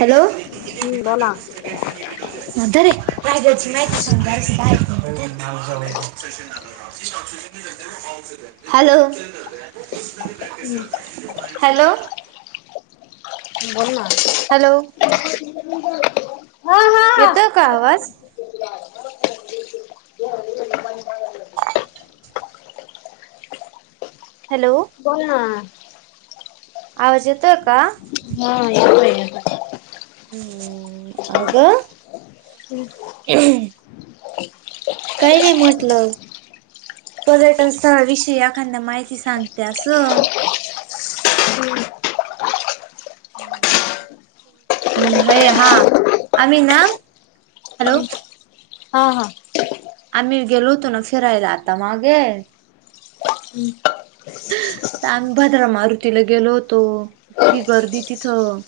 Hello हम्म बोला मत रेची माहिती सजा बाय हॅलो हॅलो बोल ना हॅलो हा हा येतोय का आवाज हॅलो ब आवजतोय का हा एय आगा हम् हम काय नाही म्हटलं पर्यटन स्थळाविषयी एखादा्या माहिती सांगते असं हम् अरे हा आम्ही ना हॅलो हा हा आम्ही गेलो होतो ना फिरायला आता मागे हम् आम्ही भद्र मारुतीला गेलो होतो इतकी गर्दी तिथं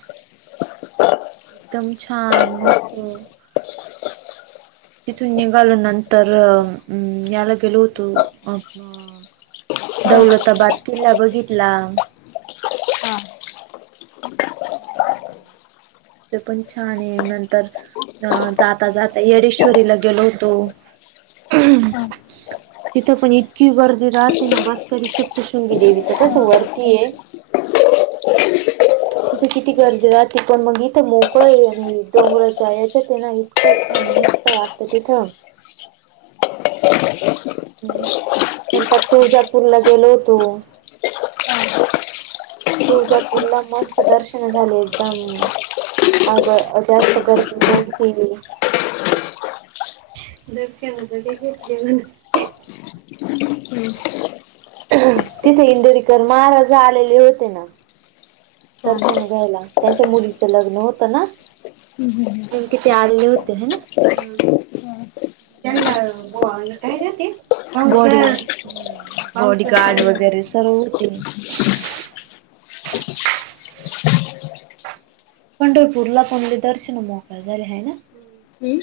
एकदम छान मस्त तिथून निघाल नंतरम याला गेलो होतो दौलताबाद किल्ला बघितला हा ते पण छान आहे नंतर अ जाता जाता येडेश्वरीला गेलो होतो हा तिथं पण इतकी गर्दी राहते ना बस्करी स्ट शृंगी देवीच कसं वरतीय तिथे किती गर्दी राहते पण मग इथं मोकळ आणि डोंगराच्या याच्या ते ना इतकं छान मस्त वाटत तिथं ह् नंतर तुळजापूरला गेलो हो तो तुळजापूर ला मस्त दर्शन झाले एकदम आग जास्त गर्दी नतीली दरशन घेतले म्ह तिथे इंदरीकर महाराज आलेले होते ना दर्शन घ्यायला त्यांच्या मुलीचं लग्न होतं ना हम् ह त कि ते आलेले होते ह ना त्यांना ग काय जाते म आवडी कार्ड वगैरे सर्व होते पंढरपूरला कोण दर्शन मोक झाले आहे ना हम्म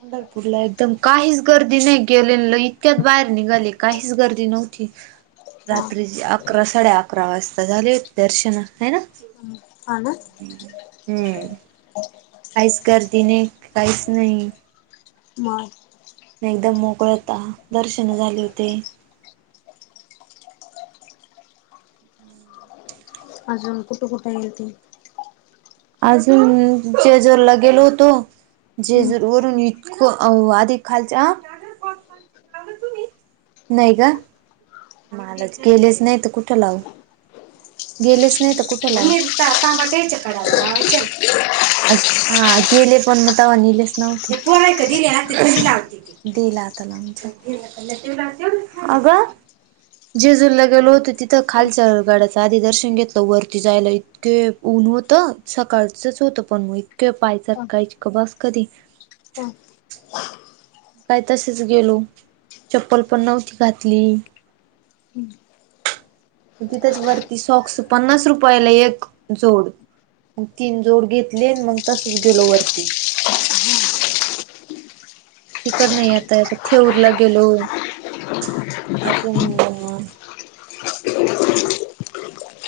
पंढरपूरला एकदम काहीच गर्दी नाही गेले इतक्यात बाहेर निघाले काहीच गर्दी नव्हती हा रात्री अकरा साडे अकरा वाजता झाले हो दर्शन आहे ना ह ना हम्म काहीच गर्दीने काहीच नाही म एकदम मोकळ होता दर्शन झाले होते अजून कुठे कुठे येल ते अजून जचेजरला गेलो होतो हम्म जेजूर वरून इत अधिक खालच्या नाहीय का मला गेलेच नाही तर कुठं लावू गेलेच नाही तर कुठेला ताट्यायच्या कराला लावायच्या अ हा गेले पण मतावनलेच नव्हते पण कधी दि लाता लागच अग जे जुला गेलो होतो तिथं खालच्या गाड्याचं आधी दर्शन घेतलं वरती जायला क ऊन होत सकाळचच होत पण मग इतके पायचात हा कायच बस कधी हा काय तसेच गेलो चप्पल पण नव्हती घातली ग तिथच वरती सोस पन्नास रुपयाला एक जोड मग तीन जोड घेतले मग तसच गेलो वरती तिकड नाही आता ठेऊरला गेलो अजून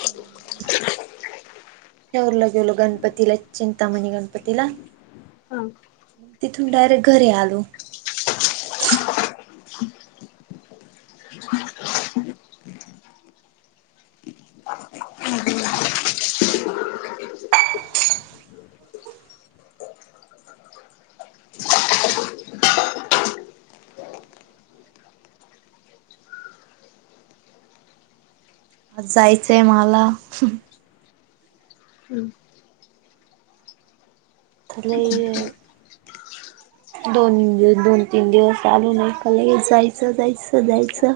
हम रला गेलो गणपतीला चिंतामणी गणपतीला ह तिथून डायरेक्ट घरी आलो आज जायचंय मला हम्म खले दोन दिव दोन तीन दिवस चालू नकाल जायचं जायचं जायचं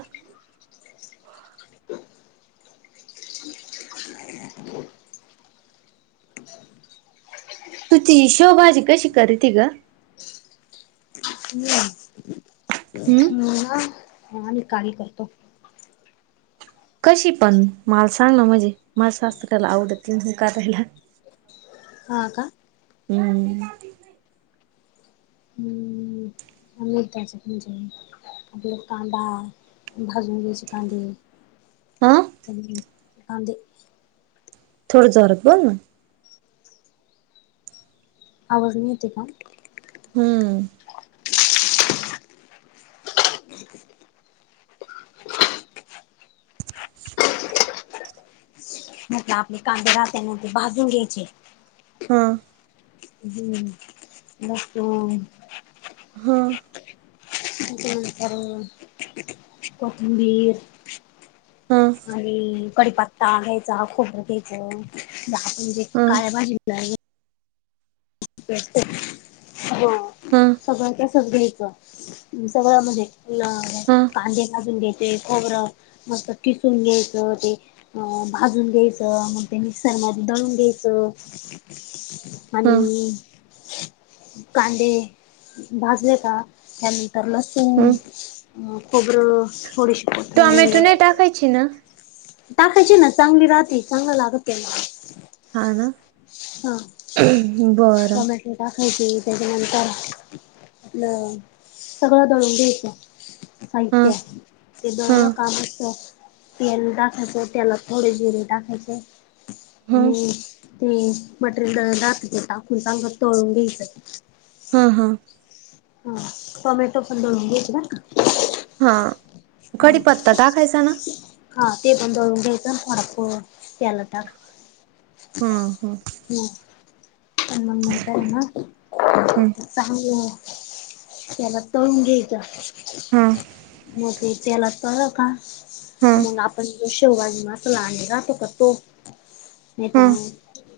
तुची शिवभाजी कशी कर र तघ हम् हम्म म ना ह निकाली करतो कशी पण माला सांगलं म्हणजे माला सासतऱ्याला आवडत त म्ह काराायला हा का हम् म त्यायचे म्हणजे आपल्याला कांदा भाजून घयचे कांदे हा ह ते थोडं जरक बोल ना आ नते का हम्म म्हटलं आपले कांदे राह त्यानंतर भाजून घ्यायचे हा हम्म मस् हा ंत कोथंबीर हा आणि कडीपत्ता घ्यायचा खोबरं घ्यायचं आपण जे हा काळया भाजी हा सगळ्याच्या सजणीच सगळं म्हणजे हा कांदे लाजून घ्याय खोबरं मस्त किसून घ्यायचं ते अ भाजून घ्यायचं मग ते मिक्सर मध्ये दळून घ्यायचं हा आणि कांदे भाजले का त्यानंतर लसुन, हम्म खोबरं, थोडीशी कोथिंबीर टाकयची ना टाकायची ना चांगली राहते चांगलं लागत त्यांना हा ना हा, बरं टोमॅटो टाकायचे त्याच्यानंतर सगळं दळून घ्यायचं. हा साहित्य, ते हा दळलं का मस्त तेल टाकायचं, तेलात थोडे जिरे टाकायचे हा आणि ते मटेरियल दळण बाकीचं टाकून, चांगल तळून घ्यायचं. हा हा हा, टोमॅटो पण दळून घ्यायच बर का. हा, हा कडीपत्ता टाकायचा ना? हा ते पण दळून घ्यायचं [unintelligible] तेलात टाकायचं, हा हा हम् आणि मग नंतर आहे ना, ह चांगलं तेलात तळून हा घ्यायचं, मग ते तेलात तळलं का हा मग आपण जो शेवगा आणलेला असला राहतो का, तो हा येताना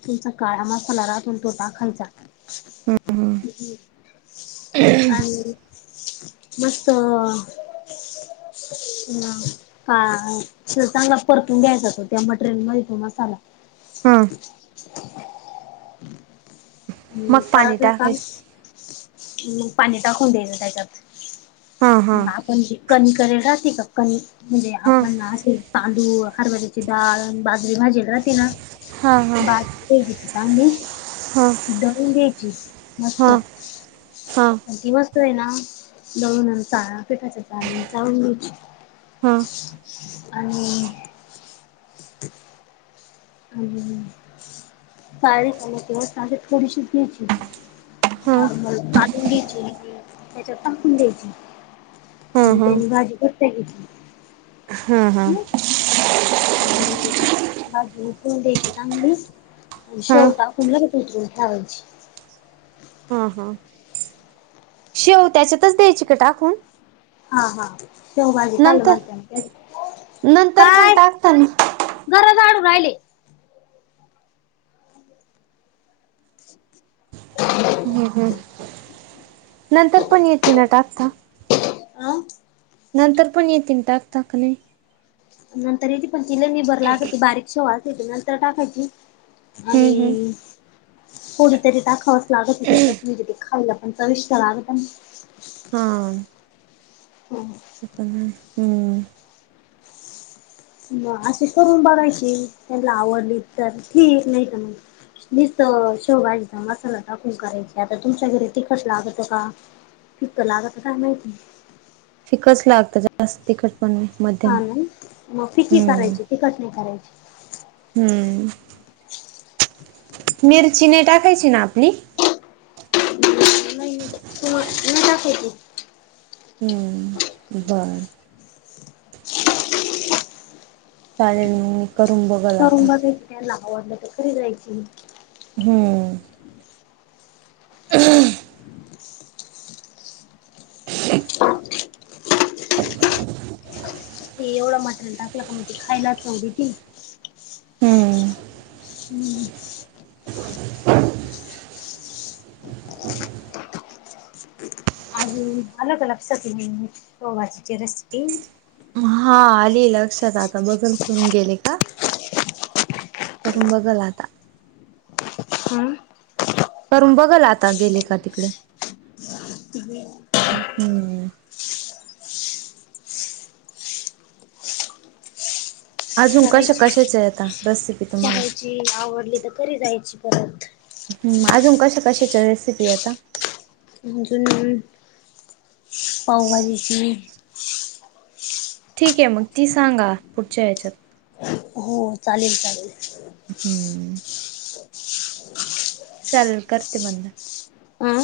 तुमचा काळा मसाला राहतोना तो टाकायचा. आणि मस्त ह काळा, चांगला परतून घ्यायचा तो त्या मटेरियल मध्ये तो मसाला. हा हम्म मग पाणी परतलं का टाकायचं मग पाणी टाकून द्यायचं त्याच्यात, हा हा मग आपण कणिक राहते का कणी, म्हणजे हा आपण असे तांदूळ हरभऱ्याचे डाळ म्हणजे भाजीला राहती ना, हा हा हा बाप रे किती [unintelligible] हा दळून घ्यायची मस्त, हा हा हा आणि ती मस् आहे ना, दळून आणि चाळून पिठाच्या चाळणीने चाळून घेयची. आणि [unintelligible] आणि [unintelligible] थोडीशी घेयची. हा हा हा नॉर्मल काढून घ्यायची, आणि त्याच्यात टाकून द्यायची. म्हणजे त्यानी भाजी घट्ट होती. हम्म हम्म आणि भाजी उकळून द्यायची चांगली आणि हा शेव टाकून लगेच उतरून ठेवायची. हा हा, शेव त्याच्यातच द्यायची का टाकून? हा हा शेवभाजी नंतर कालवन म्हणत नंतर पण काय टाकता घरं झाडू राहिले. हम्म हम्, नंतर पण येती ना टाकता? अं नंतर पण येती ना टाकता, का नाय? नंतर येती पण ती लय निबर लागती, बारीक शेव असती ती नंतर टाकायची हम्म हम्म आणि, थोडीतरी टाकावंच लागती त्याच्यात म्हणजे ती खायला चविष्ट लागत ना. हा हम हम्म मग अशी करून बघायची, त्यांना आवडली तर ठीक, नाही तर मग निस्तं शेव भाजीचा मसाला टाकून करायची, आता तुमच्या घरी तिखट लागतं का? फिकं लागत काय माहिती? फिकच लागत जास्त तिखट पण नाही मध्यम हा ना, मग फिकी हम्म करायची तिखट नाही करायची. हम्म, मिरची नाही टाकायची आपली? नाही. [unintelligible] हम्म बरं. [unintelligible] चालेल मी. करून बघा. करून बघायची नाही आवडलं तर करी जायची. हम्म. हमं. [unintelligible] हे एवढा मटराला टाकला का मग ते खायलाच चव येती. हम्म हम्म. [unintelligible] आणि अलग अलग [inaudible] पावभाजी ची रेसिपी. हा आली लक्षात आता बदल करून गेले का. करून बघल आता. हं करून बघल आता गेले का तिकडे हम्म. अजून कशा करायची कशाच आहे आता रेसिपी तुम्हाला. करायची आवडली तर करी जायची परत ह् अजून कशा कशाच्या रेसिपी आता? अजून पावभाजीची ठीक आहे मग ती सांगा पुढच्या या्याच्यात हो चालेल चालेल. हम्म. चालेल करते बंद. हा.